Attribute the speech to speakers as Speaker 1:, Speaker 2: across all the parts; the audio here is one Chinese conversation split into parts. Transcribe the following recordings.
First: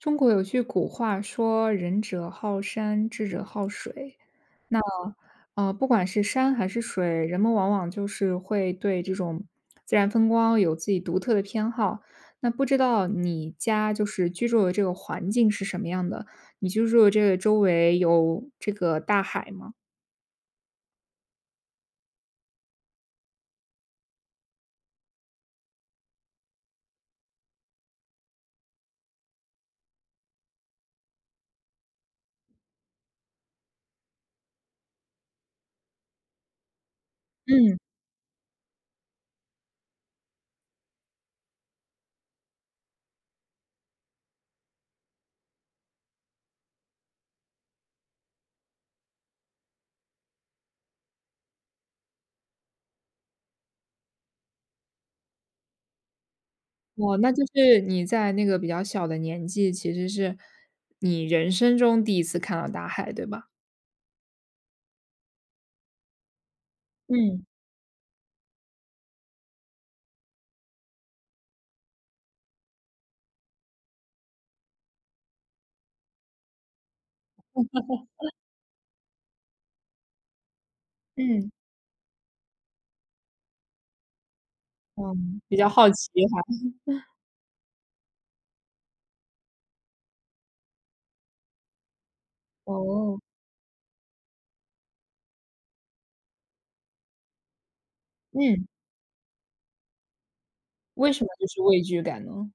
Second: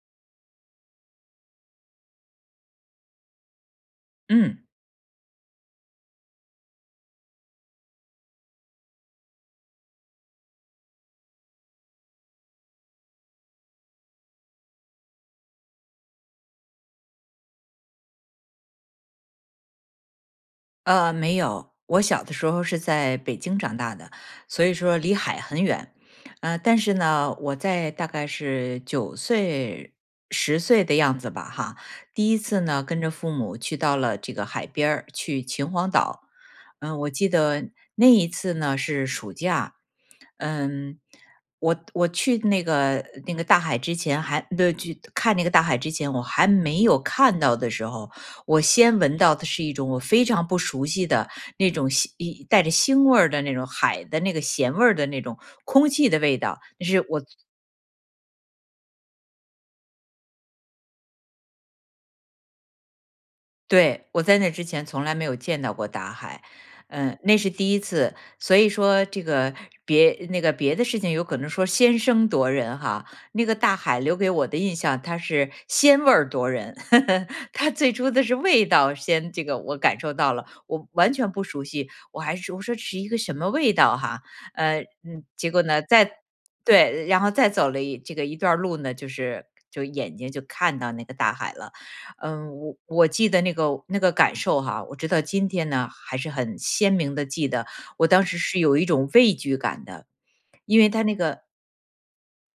Speaker 1: 中国有句古话说：“仁者好山，智者好水。”
Speaker 2: 嗯。
Speaker 1: 那，呃，不管是山还是水，人们往往就是会对这种 自然风光有自己独特的偏好。那不知道你家就是居住的这个环境是什么样的，你居住的这个周围有这个大海吗？
Speaker 2: 呃，没有。我小的时候是在北京长大的，所以说离海很远。呃，但是呢，我在大概是9岁、10岁的样子吧哈，第一次呢跟着父母去到了这个海边儿，去秦皇岛。嗯，我记得
Speaker 1: 嗯。
Speaker 2: 那一次呢是暑假。嗯，我我去那个，那个大海之前还，呃，去，看那个大海之前我还没有看到的时候，我先闻到的是一种我非常不熟悉的那种腥咿，带着腥味儿的那种海的那个咸味儿的那种空气的味道，那是
Speaker 1: 哦，
Speaker 2: 我从
Speaker 1: 那就是，你在那个比较小的年纪，其实是你人生中第一次看到大海，对吧？
Speaker 2: 对，我在那之前从来没有见到过大海，嗯，那
Speaker 1: 嗯。
Speaker 2: 是第一次。所以说这个别那个别的事情有可能说先声夺人哈，那个大海留给我的印象，它是鲜味儿夺人。它最初的 是味道先这个我感受到了。我完全不
Speaker 1: 嗯。
Speaker 2: 熟悉，我还说我说这是一个什么味道哈。呃，嗯，
Speaker 1: 嗯，
Speaker 2: 结
Speaker 1: 比
Speaker 2: 果
Speaker 1: 较
Speaker 2: 呢，
Speaker 1: 好
Speaker 2: 再
Speaker 1: 奇哈。
Speaker 2: 对。然后再走了一这个一段儿路呢，就是，就眼睛就看到那个大海了。嗯，我我
Speaker 1: 哦。
Speaker 2: 记得那个，那个感受哈，我直到今天呢，还是很鲜明地记得我当时是
Speaker 1: 嗯。
Speaker 2: 有一种畏惧感的，因为它
Speaker 1: 为
Speaker 2: 那
Speaker 1: 什么
Speaker 2: 个
Speaker 1: 就是畏惧感呢？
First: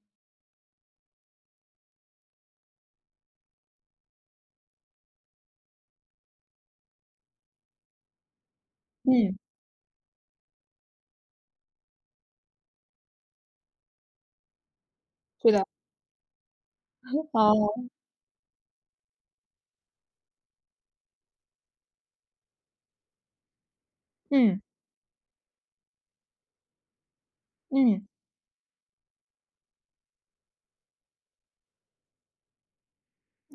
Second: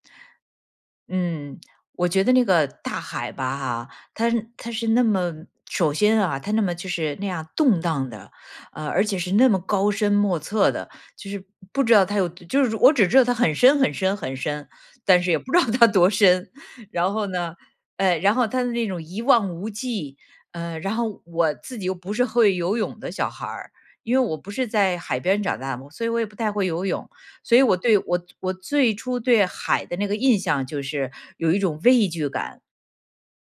Speaker 2: 嗯，我觉得那个大海吧哈，它它是那么首先啊，它那么就是那样动荡的，呃，而且是
Speaker 1: 嗯。
Speaker 2: 那么高深莫测的。就是不知道它有就是我只知道它很深很深很深，但是也
Speaker 1: 对
Speaker 2: 不知道
Speaker 1: 的。
Speaker 2: 它多深。然后 呢，
Speaker 1: 哦。
Speaker 2: 哎，然后它的那种一望无际，呃，然后我自己又不是会游泳的小孩儿，因为我不
Speaker 1: 嗯。
Speaker 2: 是在海边长大的嘛，所以我也不太会游泳，所以我对
Speaker 1: 嗯。
Speaker 2: 我我最初对海的那个印象就是有一种畏惧感。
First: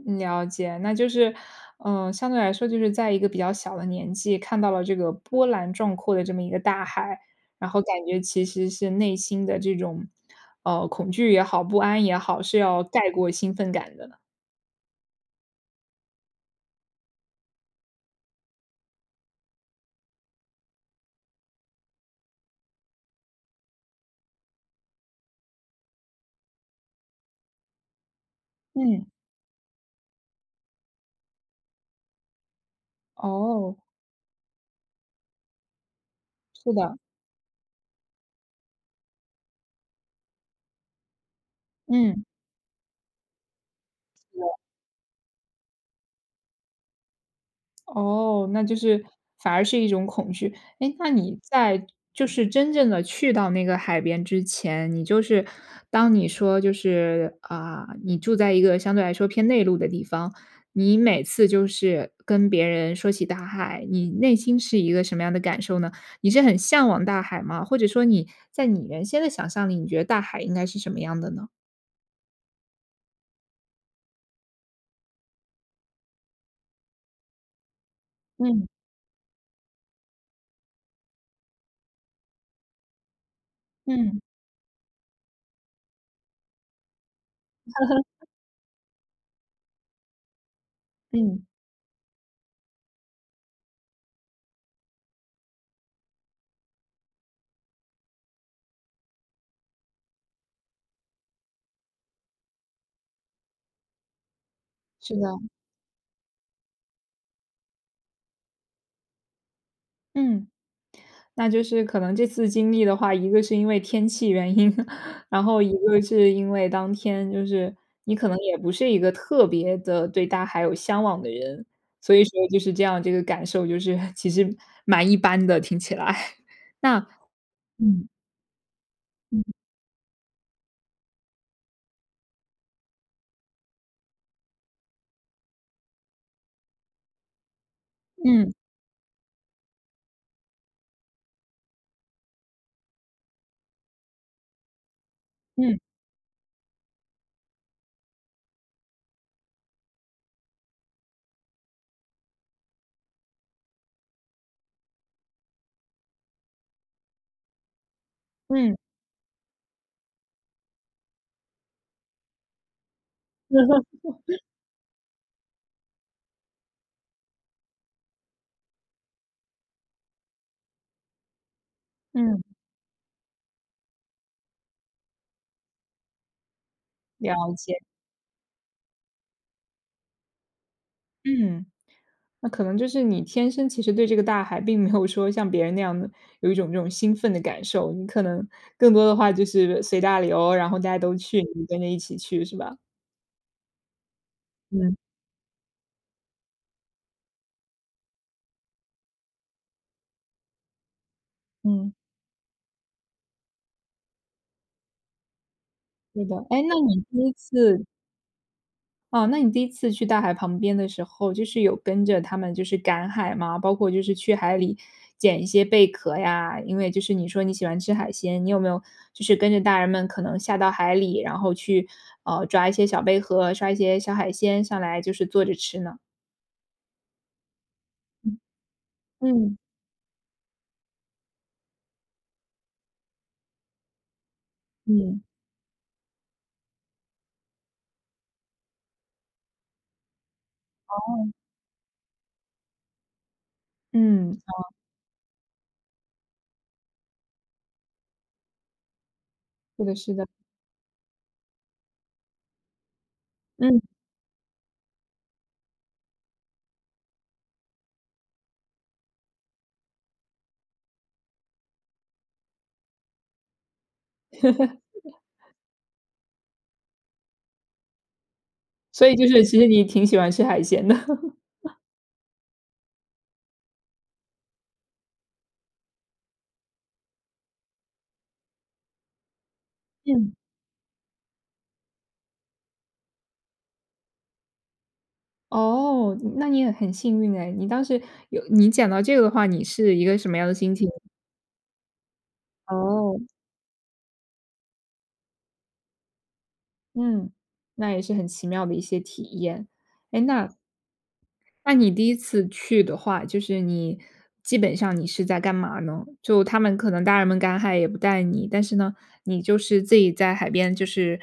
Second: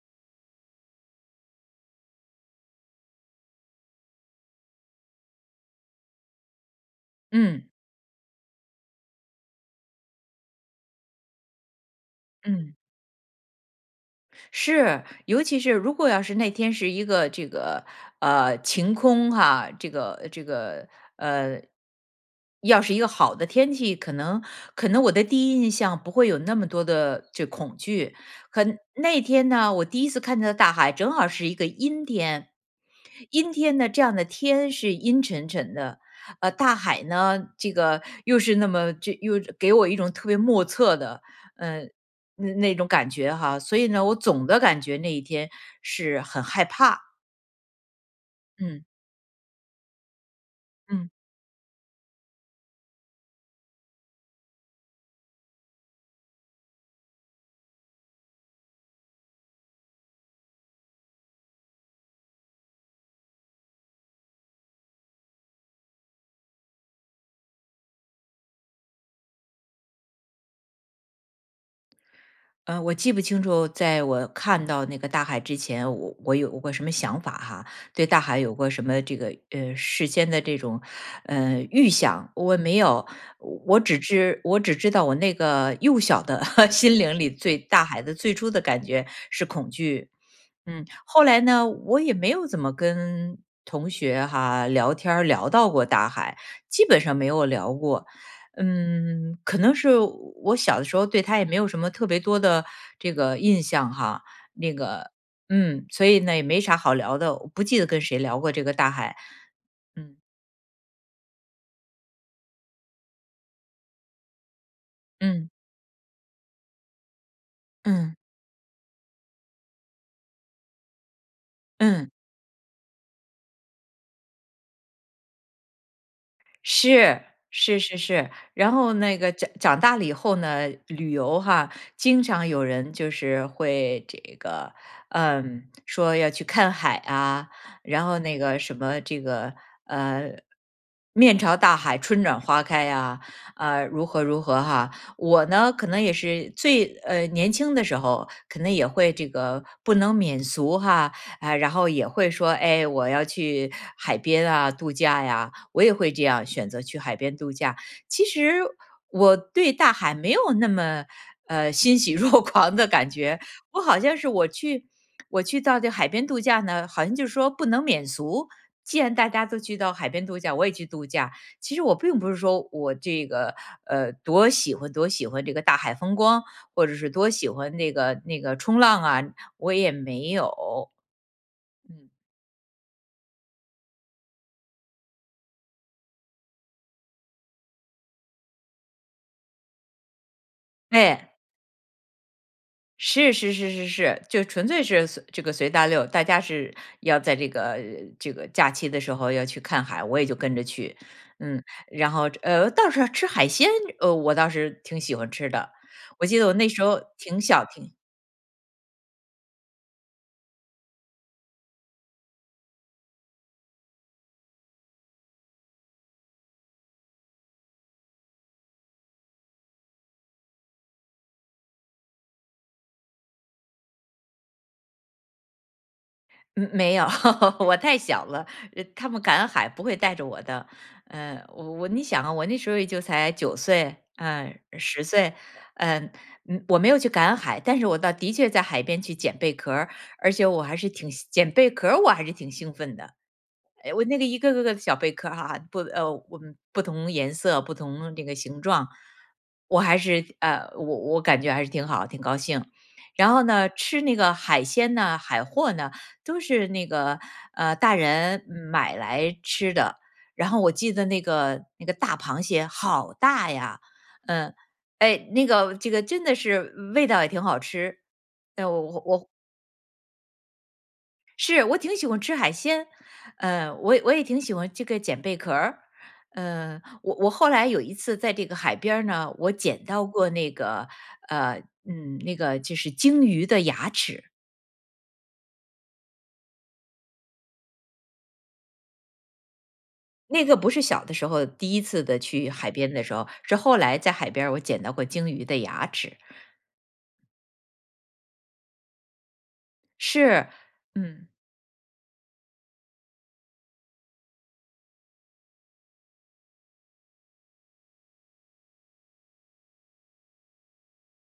Speaker 1: 了解，那就是，呃，相对来说就是在一个比较小的年纪，看到了这个波澜壮阔的这么一个大海，
Speaker 2: 嗯。
Speaker 1: 然后感觉其实是内心的这种，呃，恐惧也好，不安也好，是
Speaker 2: 嗯。
Speaker 1: 要盖过兴奋感的。
Speaker 2: 是，尤其是如果要是那天是一个这个，呃，晴空哈，这个，这个，呃，要是一个好的天气，可能可能我的第一印象不会有那么多的这恐惧。和
Speaker 1: 嗯。
Speaker 2: 那天呢，我第一次看大海正好是一个阴天，阴
Speaker 1: 哦。
Speaker 2: 天呢，这样的天是阴沉沉的，呃，
Speaker 1: 是
Speaker 2: 大
Speaker 1: 的。
Speaker 2: 海呢，这个又是那么这又给我一种特别莫测的，呃，
Speaker 1: 嗯。
Speaker 2: 那那种感觉哈。所以呢，我
Speaker 1: 对
Speaker 2: 总
Speaker 1: 啊。
Speaker 2: 的感觉那一天是很害怕。
Speaker 1: 哦，那就
Speaker 2: 嗯。
Speaker 1: 是反而是一种恐惧，哎，
Speaker 2: 嗯。
Speaker 1: 那你在就是真正地去到那个海边之前，你就是当你说就是啊，你住在一个相对来说偏内陆的地方，你每次就是跟别人说起大海，你内心是一个什么样的感受呢？你是很向往大海吗？或者说你在你原先的想象里，你觉得大海应该是什么样的呢？
Speaker 2: 呃，我记不清楚，在我看到那个大海之前，我我有过什么想法哈，对大海有
Speaker 1: 嗯。
Speaker 2: 过什么这个，呃，事先的这种，呃，预想，我没有。我只
Speaker 1: 嗯。
Speaker 2: 知我只知道我那个幼小的 心灵里对大海的 最初的感觉是恐惧。嗯，后来
Speaker 1: 嗯。
Speaker 2: 呢，我也没有怎么跟同学哈，聊天儿聊到过大海，基本上没有聊过。嗯，可能是我我小的时候对它也没有什么特别多的这个印象哈，那个
Speaker 1: 是的。
Speaker 2: 嗯，所以呢也没啥好聊的，我不记得跟谁聊过这个大海。嗯。
Speaker 1: 嗯。那就是可能这次经历的话，一个是因为天气原因，然
Speaker 2: 嗯。
Speaker 1: 后一个是因为当天就是你
Speaker 2: 嗯。
Speaker 1: 可能也不是一个特别地对大海有向往的人，
Speaker 2: 嗯。
Speaker 1: 所以说就是这样，这个感受就是其实蛮一般的听起来，那，
Speaker 2: 是，是是
Speaker 1: 嗯。
Speaker 2: 是，然后那个
Speaker 1: 嗯。
Speaker 2: 长长大了以后呢，旅游哈，经常有人就是会这个呃，说要去看海啊，然后那
Speaker 1: 嗯。
Speaker 2: 个什么这个，呃，面朝大海、春暖花开啊，呃，如何如何哈。我呢，
Speaker 1: 嗯。
Speaker 2: 可能也是最，呃，年轻的时候可能也会这个不能免俗哈，啊，然后也会说：”哎，我要去海边啊度假呀。“我也会这样选择去海边度假，其实
Speaker 1: 嗯。
Speaker 2: 我对大海没有那么，呃欣喜若狂的感觉。我好像是 我去我去到这海边度假呢，好像就是说不能免俗，既然大家都去到海边度假，我也去度假，其实我并不是
Speaker 1: 嗯。
Speaker 2: 说我这个，呃，多喜欢多喜欢这个大海风光，或者是多喜
Speaker 1: 了解。
Speaker 2: 欢那个那个冲浪啊，我也没有。
Speaker 1: 嗯，
Speaker 2: 嗯。
Speaker 1: 那可能就是你天生其实对这个大海并没有说像别人那样的有一种那种兴奋的感受，你可能更多的话就是随大流，然后大家都
Speaker 2: 哎。
Speaker 1: 去，你跟着一起去是吧？
Speaker 2: 是是是是是，就纯粹
Speaker 1: 嗯。
Speaker 2: 是随这个随大流，大家是要在这个这个假期的时候要去看海，我也就跟着去，嗯。
Speaker 1: 嗯。
Speaker 2: 然后，呃，倒是吃海鲜，呃，我倒是挺喜欢吃的，
Speaker 1: 对
Speaker 2: 我
Speaker 1: 的，
Speaker 2: 记得我
Speaker 1: 哎，
Speaker 2: 那
Speaker 1: 那
Speaker 2: 时候
Speaker 1: 你第一
Speaker 2: 挺小
Speaker 1: 次
Speaker 2: 挺
Speaker 1: 哦，那你第一次去大海旁边的时候，就是有跟着他们就是赶海吗？包括就是去海里，捡一些贝壳呀？因为就是你说你喜欢吃海鲜，你有没有，就是跟着大人们可能下到海里，然后去，呃，抓一些小贝壳，抓一些小海鲜上来，就是坐着吃呢？
Speaker 2: 嗯，没有，我太小
Speaker 1: 嗯。
Speaker 2: 了，呃他们赶
Speaker 1: 嗯。
Speaker 2: 海不会带着我的。呃，我你想啊，我那时候也就才9岁，嗯，10
Speaker 1: 嗯。
Speaker 2: 岁，嗯。嗯，我没有去赶海，但是我倒的确在海边去捡贝壳儿，而且我还是挺
Speaker 1: 哦。
Speaker 2: 兴捡贝壳儿，我还是挺兴奋的。哎，我那个，
Speaker 1: 嗯，
Speaker 2: 一个
Speaker 1: 哦。
Speaker 2: 个个的小贝壳哈哈，不，呃，不不同颜色，不同那个形状。我
Speaker 1: 是的
Speaker 2: 还
Speaker 1: 是的。
Speaker 2: 是呃，我我感觉还是挺好，挺高兴。然后呢，
Speaker 1: 嗯。
Speaker 2: 吃那个海鲜呢、海货呢，都是那个呃大人买来吃的，然后我记得那个那个大螃蟹好大呀。嗯，哎，那个这个真的是味道也挺好吃，呃，我我
Speaker 1: 所以就
Speaker 2: 我
Speaker 1: 是其实你挺喜欢吃海鲜的。
Speaker 2: 是，我 挺喜欢吃海鲜，呃，我也我也挺喜欢这个捡贝壳儿。嗯，我我后来有一次在这个海边儿呢，我捡到过
Speaker 1: 嗯。
Speaker 2: 那个，呃，嗯，那个就是鲸鱼的牙齿。
Speaker 1: 哦，那你也很幸运唉。你当时有你讲到这个的话，你是一个什么
Speaker 2: 那
Speaker 1: 样的
Speaker 2: 个不
Speaker 1: 心
Speaker 2: 是
Speaker 1: 情？
Speaker 2: 小的时候，第1次的去海边的时
Speaker 1: 哦。
Speaker 2: 候，是后来在海边儿我捡到过鲸鱼的牙齿。
Speaker 1: 嗯，那也是很奇妙的一些体验。诶，
Speaker 2: 是，
Speaker 1: 那
Speaker 2: 嗯。
Speaker 1: 那你第一次去的话，就是你基本上你是在干嘛呢？就他们可能大人们赶海也不带你，但是呢，你就是自己在海边就是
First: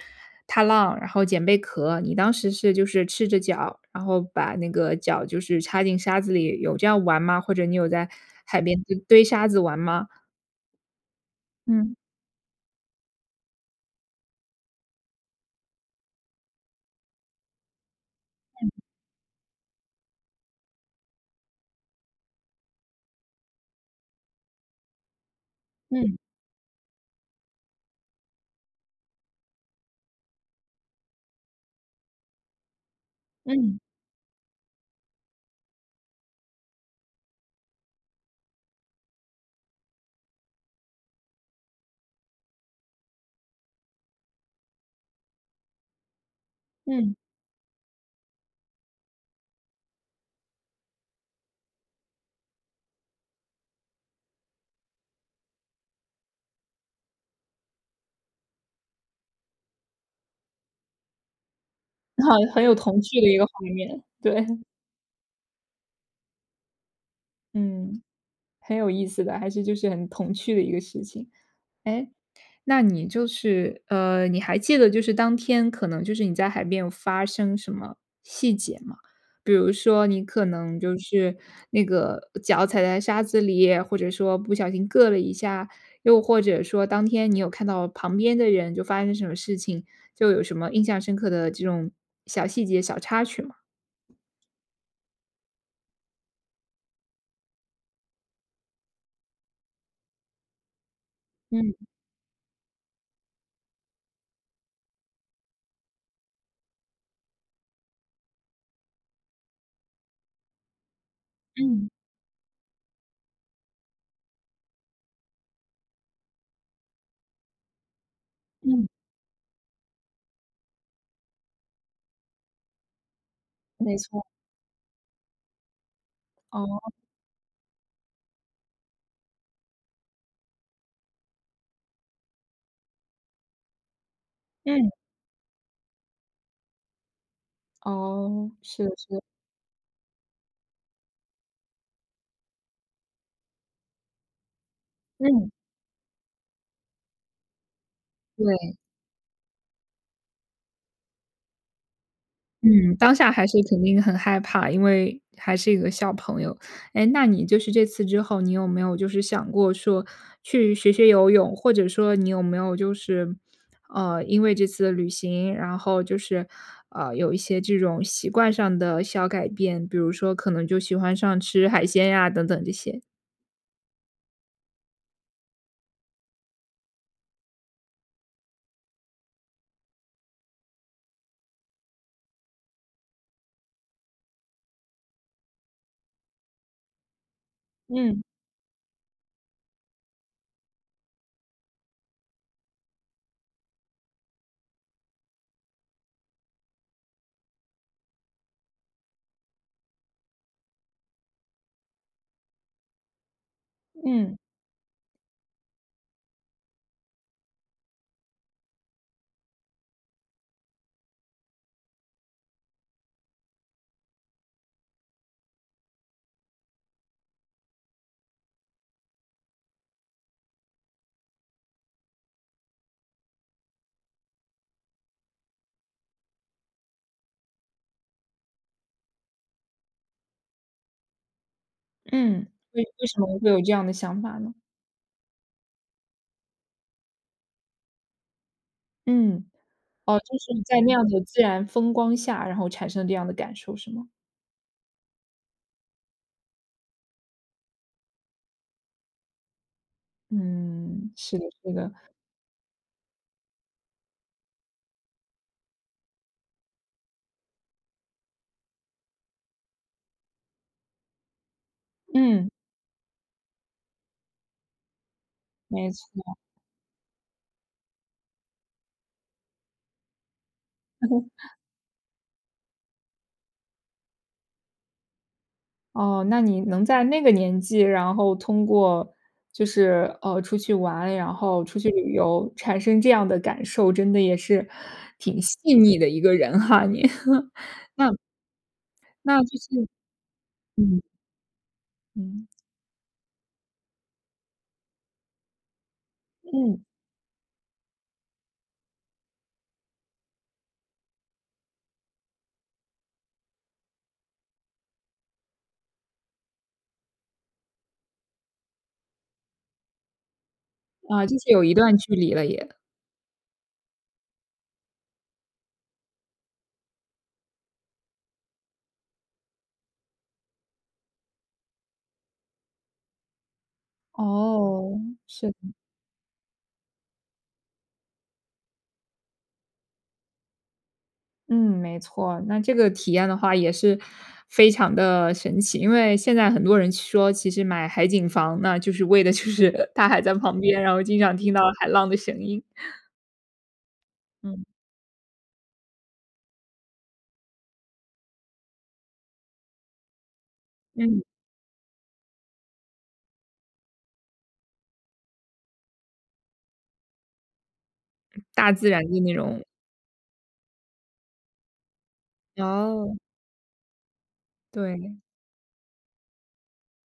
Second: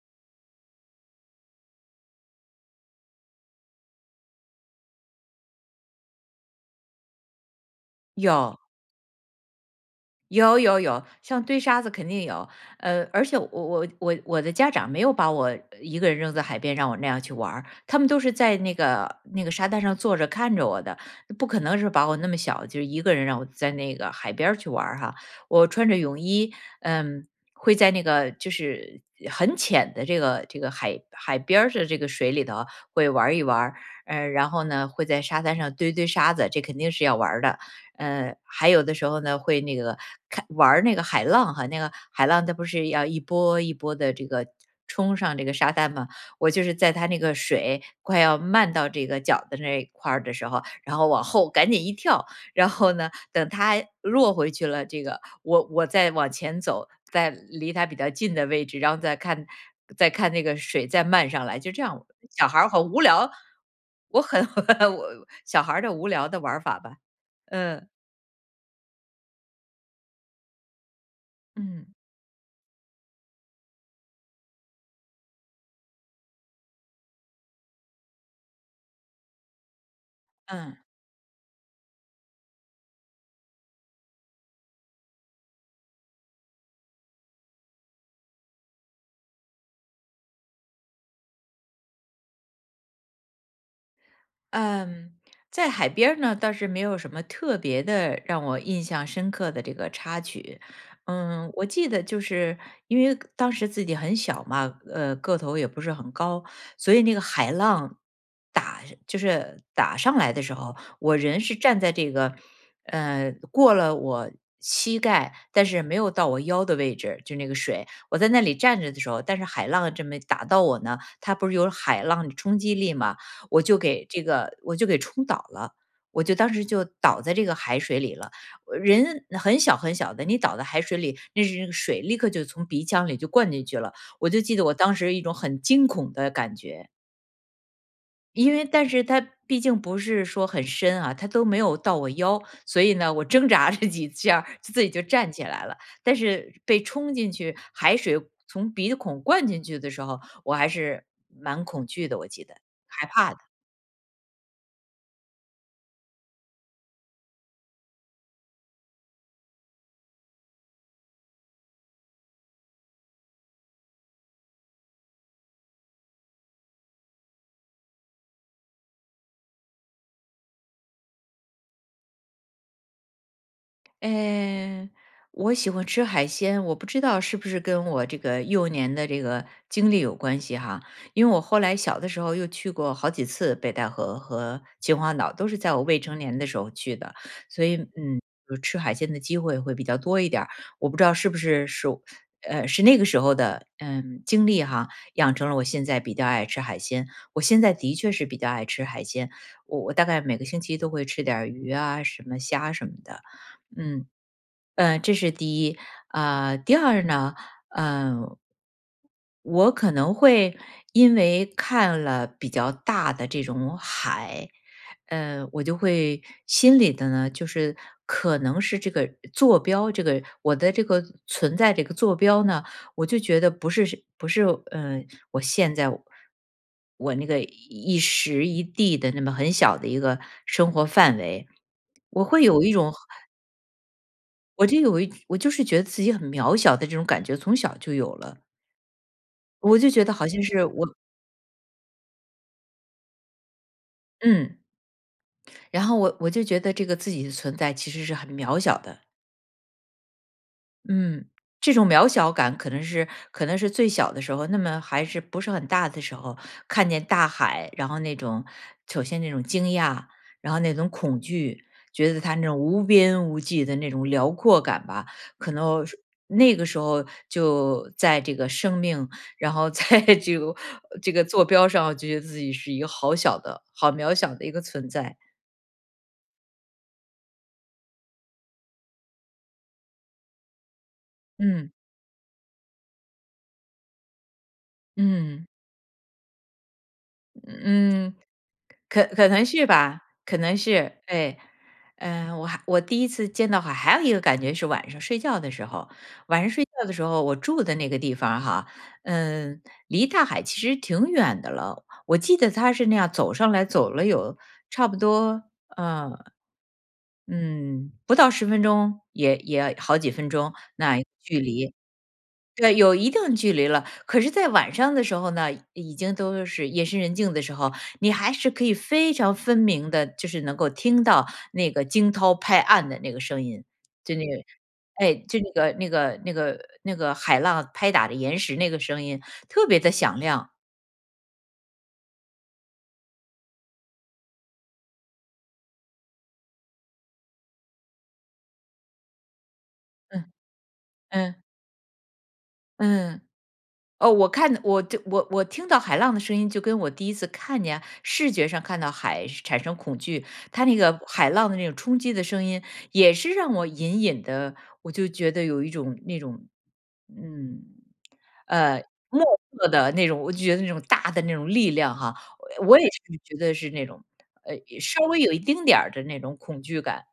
Speaker 1: 踏浪，然后捡贝壳，你当时是就是赤着脚，然后把那个脚就是插进沙子里，有这样玩吗？或者你有在海
Speaker 2: 有。
Speaker 1: 边就堆沙子玩吗？
Speaker 2: 有有有，像堆沙子
Speaker 1: 嗯。
Speaker 2: 肯定有。呃，而且我我我我的家长没有把我一个人扔在海边让我那样去玩儿，他们都是在那
Speaker 1: 嗯。
Speaker 2: 个那个沙滩上坐着看着我的，不可能是把我那么小就一个人让我在那个海边儿去玩儿哈。我穿着
Speaker 1: 嗯。
Speaker 2: 泳衣，呃，会在那个就是很浅的这个，这个海海边儿的这个水里头会玩儿一玩儿。
Speaker 1: 嗯。
Speaker 2: 呃，然后呢，会在沙滩上堆堆沙子这肯定要玩儿的。呃，还有的时候呢，会那个看玩儿那个海浪哈，那个海浪它不是要一波一波地这个冲上这个沙滩嘛，我就是在它
Speaker 1: 嗯。
Speaker 2: 那个水快要漫到这个脚的那一块儿的时候，然后往后赶紧一跳。然后呢，等它弱回去了，这个我我再往前走。在离它比较近的位置，然后再看再看那个水再漫上来。就这样，小 孩
Speaker 1: 很
Speaker 2: 儿
Speaker 1: 有
Speaker 2: 好
Speaker 1: 童
Speaker 2: 无
Speaker 1: 趣的
Speaker 2: 聊，
Speaker 1: 一个画面，
Speaker 2: 我
Speaker 1: 对。
Speaker 2: 很 我小孩儿的无聊的玩法吧，嗯。
Speaker 1: 嗯，很有意思的，还是就是很童趣的一个事情。
Speaker 2: 嗯。
Speaker 1: 诶，那你就是呃，你还记得就是当天可能就是你在海边有发生什么细节吗？比如说你可能
Speaker 2: 嗯。
Speaker 1: 就是那个脚踩在沙子里，或者说不小心硌了一下，又或者说当天你有看到旁边的人就发生什么事情？就有什么印象深刻的这种小细节、小插曲吗？
Speaker 2: 嗯，在海边儿呢，倒是没有什么特别的让我印象深刻的这个插曲。嗯，我
Speaker 1: 嗯。
Speaker 2: 记得就是因为当时自己很小嘛，呃，个头也不是很高。所以那个海浪，打就是打上来的时候，我人是站
Speaker 1: 嗯。
Speaker 2: 在这个，呃，过了我膝盖，但是没有到我腰的位置，就那个水。我在那里站
Speaker 1: 嗯。
Speaker 2: 着的时候，但是海浪这么打到我呢。它不是有海浪的冲击力嘛，我就
Speaker 1: 没
Speaker 2: 给这
Speaker 1: 错。
Speaker 2: 个我就给冲倒了。我就当时就
Speaker 1: 哦。
Speaker 2: 倒在这个海水里了，呃，人很小很小的。你倒在海水里，那是那个水立刻就从鼻腔里就灌进去了，我就记得我
Speaker 1: 嗯。
Speaker 2: 当时一种很惊恐的感觉。
Speaker 1: 哦，
Speaker 2: 因为
Speaker 1: 是
Speaker 2: 但
Speaker 1: 的，
Speaker 2: 是
Speaker 1: 是
Speaker 2: 它
Speaker 1: 的。
Speaker 2: 毕竟不是说很深啊，它都没有到我腰，所以呢，我挣扎着几下自自己就站起
Speaker 1: 嗯。
Speaker 2: 来了。但是被冲进去海水从
Speaker 1: 对。
Speaker 2: 鼻孔灌进去的时候，我还是蛮恐惧的，我记得，
Speaker 1: 嗯，
Speaker 2: 害
Speaker 1: 当下
Speaker 2: 怕的。
Speaker 1: 还是肯定很害怕，因为还是一个小朋友。哎，那你就是这次之后，你有没有就是想过说，去学学游泳？或者说你有没有就是呃，因为这次旅行，然后就是，呃，有一些这种习惯上的小改变？比如说可能就喜欢上吃海鲜呀，等等这些？
Speaker 2: 哎，我喜欢吃海鲜，我不知道是不是跟我这个幼年的这个经历有关系哈。因为我后来小的时候，又去过好几次北戴河和秦皇岛，都是在我未成年的时候去的。所以，嗯，
Speaker 1: 嗯。
Speaker 2: 呃，吃海鲜的机会会比较多一点儿。我不知道是不是属呃，是那个时候的，呃，经历哈，养成了我现在比较爱吃海鲜。我现在的确是比较爱吃海鲜，我我大概每个星期都会吃点儿鱼啊，什么虾什么的。嗯，
Speaker 1: 嗯。
Speaker 2: 呃，这是第1。啊，第2呢，嗯。我可能会，因为看了比较大的这种海，嗯，我就会心里的呢，就是可能是这个坐标，这个我的这个存在的一个坐标呢，我就觉得不是是不是，呃，我现在我我那个一时一地的那么很小的一个生活范围，我
Speaker 1: 嗯，
Speaker 2: 会
Speaker 1: 嗯，
Speaker 2: 有一
Speaker 1: 为
Speaker 2: 种
Speaker 1: 什么会有这样的想法呢？
Speaker 2: 我就有一我就是觉得自己很渺小的这种感觉，从小就有了。
Speaker 1: 嗯，
Speaker 2: 我就觉得
Speaker 1: 哦，
Speaker 2: 好
Speaker 1: 就
Speaker 2: 像
Speaker 1: 是
Speaker 2: 是
Speaker 1: 在
Speaker 2: 我
Speaker 1: 那样的自然风光下，然后产生这样的感受是吗？
Speaker 2: 嗯，然后我我就觉得这个自己的存在其实是很渺小的。
Speaker 1: 嗯，
Speaker 2: 嗯，
Speaker 1: 是的，是
Speaker 2: 这种
Speaker 1: 的。
Speaker 2: 渺小感可能是可能是最小的时候，那么还是不是很大的时候，看见大海，然后那种首先那种惊讶，然后那种恐惧，觉得它那
Speaker 1: 嗯。
Speaker 2: 种无边无际的那种辽阔感吧。可能
Speaker 1: 没
Speaker 2: 是
Speaker 1: 错。
Speaker 2: 那个时候就在这个生命，然后在这个这个座 标上，我就觉得自己是一个好小的、好渺小的一个存在。
Speaker 1: 哦，那你能在那个年纪，然后通过就是，呃，出去玩，然后
Speaker 2: 嗯。
Speaker 1: 出去旅游产生这样的感受，真的也是挺
Speaker 2: 嗯。
Speaker 1: 细腻的一个人哈，你。那
Speaker 2: 嗯，可可
Speaker 1: 那
Speaker 2: 能
Speaker 1: 就
Speaker 2: 是
Speaker 1: 是
Speaker 2: 吧，可能是，
Speaker 1: 嗯。
Speaker 2: 哎。呃，我
Speaker 1: 嗯。
Speaker 2: 还我第1次见到海还有一个感觉是晚上睡觉的时候。晚上睡
Speaker 1: 嗯。
Speaker 2: 觉的时候，我住的那个地方儿哈，嗯，离大海其实挺远的了，我记得它是那样走上来走了有差不多，呃，嗯，不到10分钟，也也要好几分钟，那
Speaker 1: 啊，就
Speaker 2: 距
Speaker 1: 是有一
Speaker 2: 离。
Speaker 1: 段距离了也。
Speaker 2: 对，有一定距离了。可是在晚上的时候呢，已经都是夜深人静的时候，你还是可以非常分明地，就是能够听到那个惊涛拍岸的那个声音。就那个，
Speaker 1: 哦，
Speaker 2: 哎，就
Speaker 1: 是
Speaker 2: 那个
Speaker 1: 的。
Speaker 2: 那个那个那个海浪拍打的岩石那个声音特别地响亮。
Speaker 1: 嗯，没错儿。那这个体验的话也是非常的神奇，因为现在很多人说，其实买海景房呢，就是为了就是大海
Speaker 2: 嗯，
Speaker 1: 在旁边，然后经
Speaker 2: 嗯。
Speaker 1: 常听到海浪的声音。
Speaker 2: 嗯，哦，我看
Speaker 1: 嗯。
Speaker 2: 我就我我听到海浪的声音，就跟我第1次看见视觉上看到海产生恐惧。它那个
Speaker 1: 嗯。
Speaker 2: 海浪的那种冲击的声音也是让我隐隐地，我就觉得有一种，那种嗯，
Speaker 1: 大
Speaker 2: 呃，
Speaker 1: 自然的
Speaker 2: 莫
Speaker 1: 那种。
Speaker 2: 测的那种，我就觉得那种大的那种力量哈，呃，我也是
Speaker 1: 哦。
Speaker 2: 觉得是那种，呃，稍微
Speaker 1: 对。
Speaker 2: 有一丁点儿的那种恐惧感。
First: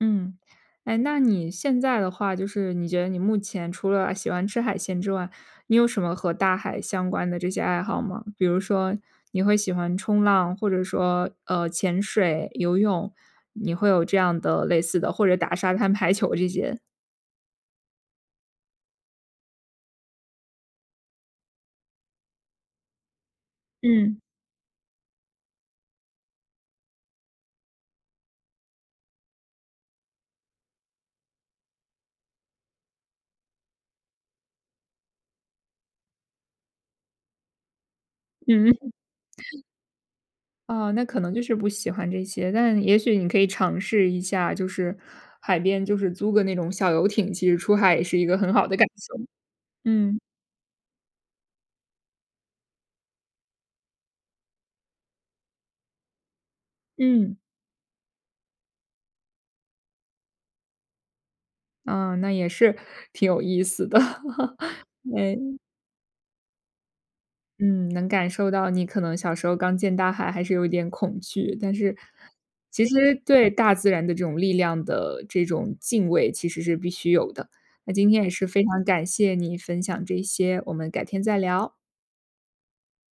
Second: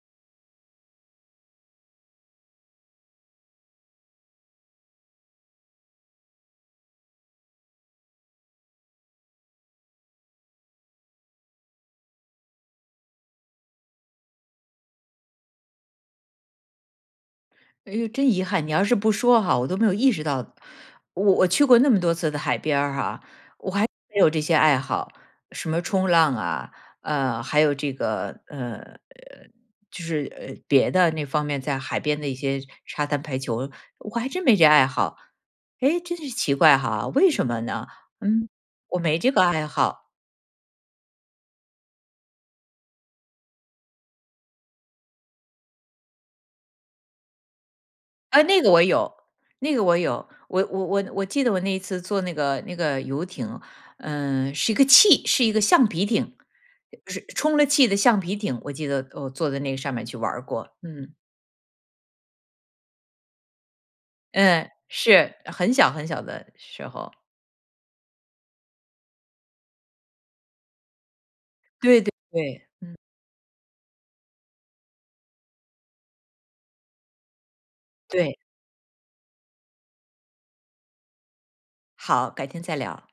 Speaker 1: 嗯，诶，那你现在的话，就是你觉得你目前除了喜欢吃海鲜之外，你有什么和大海相关的这些爱好吗？比如说你会喜欢冲浪，或者说，呃，潜水、游泳，你会有这样的类似的或者打沙滩排球这些？
Speaker 2: 哎呦，真遗憾，你要是不说哈，我都没有意识到。我我去过那么多次的海边儿哈，我还
Speaker 1: 嗯。
Speaker 2: 没有这些爱好，什么冲浪啊，呃，还有这个，呃，就是，呃，别的那方面在海边的一些沙滩排球，我还真没这爱好，诶，真是奇怪哈，为什么呢？嗯，
Speaker 1: 嗯。
Speaker 2: 我没这个爱好。
Speaker 1: 哦，那可能就是不喜欢这些。但也许你可以尝试一下，就是海边就是租个那种小游艇，其实出海也是一个
Speaker 2: 哎，
Speaker 1: 很
Speaker 2: 那
Speaker 1: 好
Speaker 2: 个
Speaker 1: 的
Speaker 2: 我
Speaker 1: 感
Speaker 2: 有，
Speaker 1: 受，
Speaker 2: 那个我
Speaker 1: 嗯。
Speaker 2: 有。我我我我记得我那一次坐那个那个游艇，嗯，是一个气是一个橡皮艇，是
Speaker 1: 嗯。
Speaker 2: 充了气的橡皮艇，我记得我坐在那上面儿去玩儿过，嗯。
Speaker 1: 哦，那也是挺有意思的，
Speaker 2: 嗯，是，
Speaker 1: 哎。
Speaker 2: 很小很小的时候。
Speaker 1: 嗯，能感受到你可能小时候刚见大海还是有一点恐惧，但是
Speaker 2: 对对对，
Speaker 1: 其
Speaker 2: 嗯。
Speaker 1: 实对大自然的这种力量的这种敬畏，其实是必须有的。那今天也
Speaker 2: 对。
Speaker 1: 是非常感谢你分享这些，我们改天再聊。
Speaker 2: 好，改天再聊。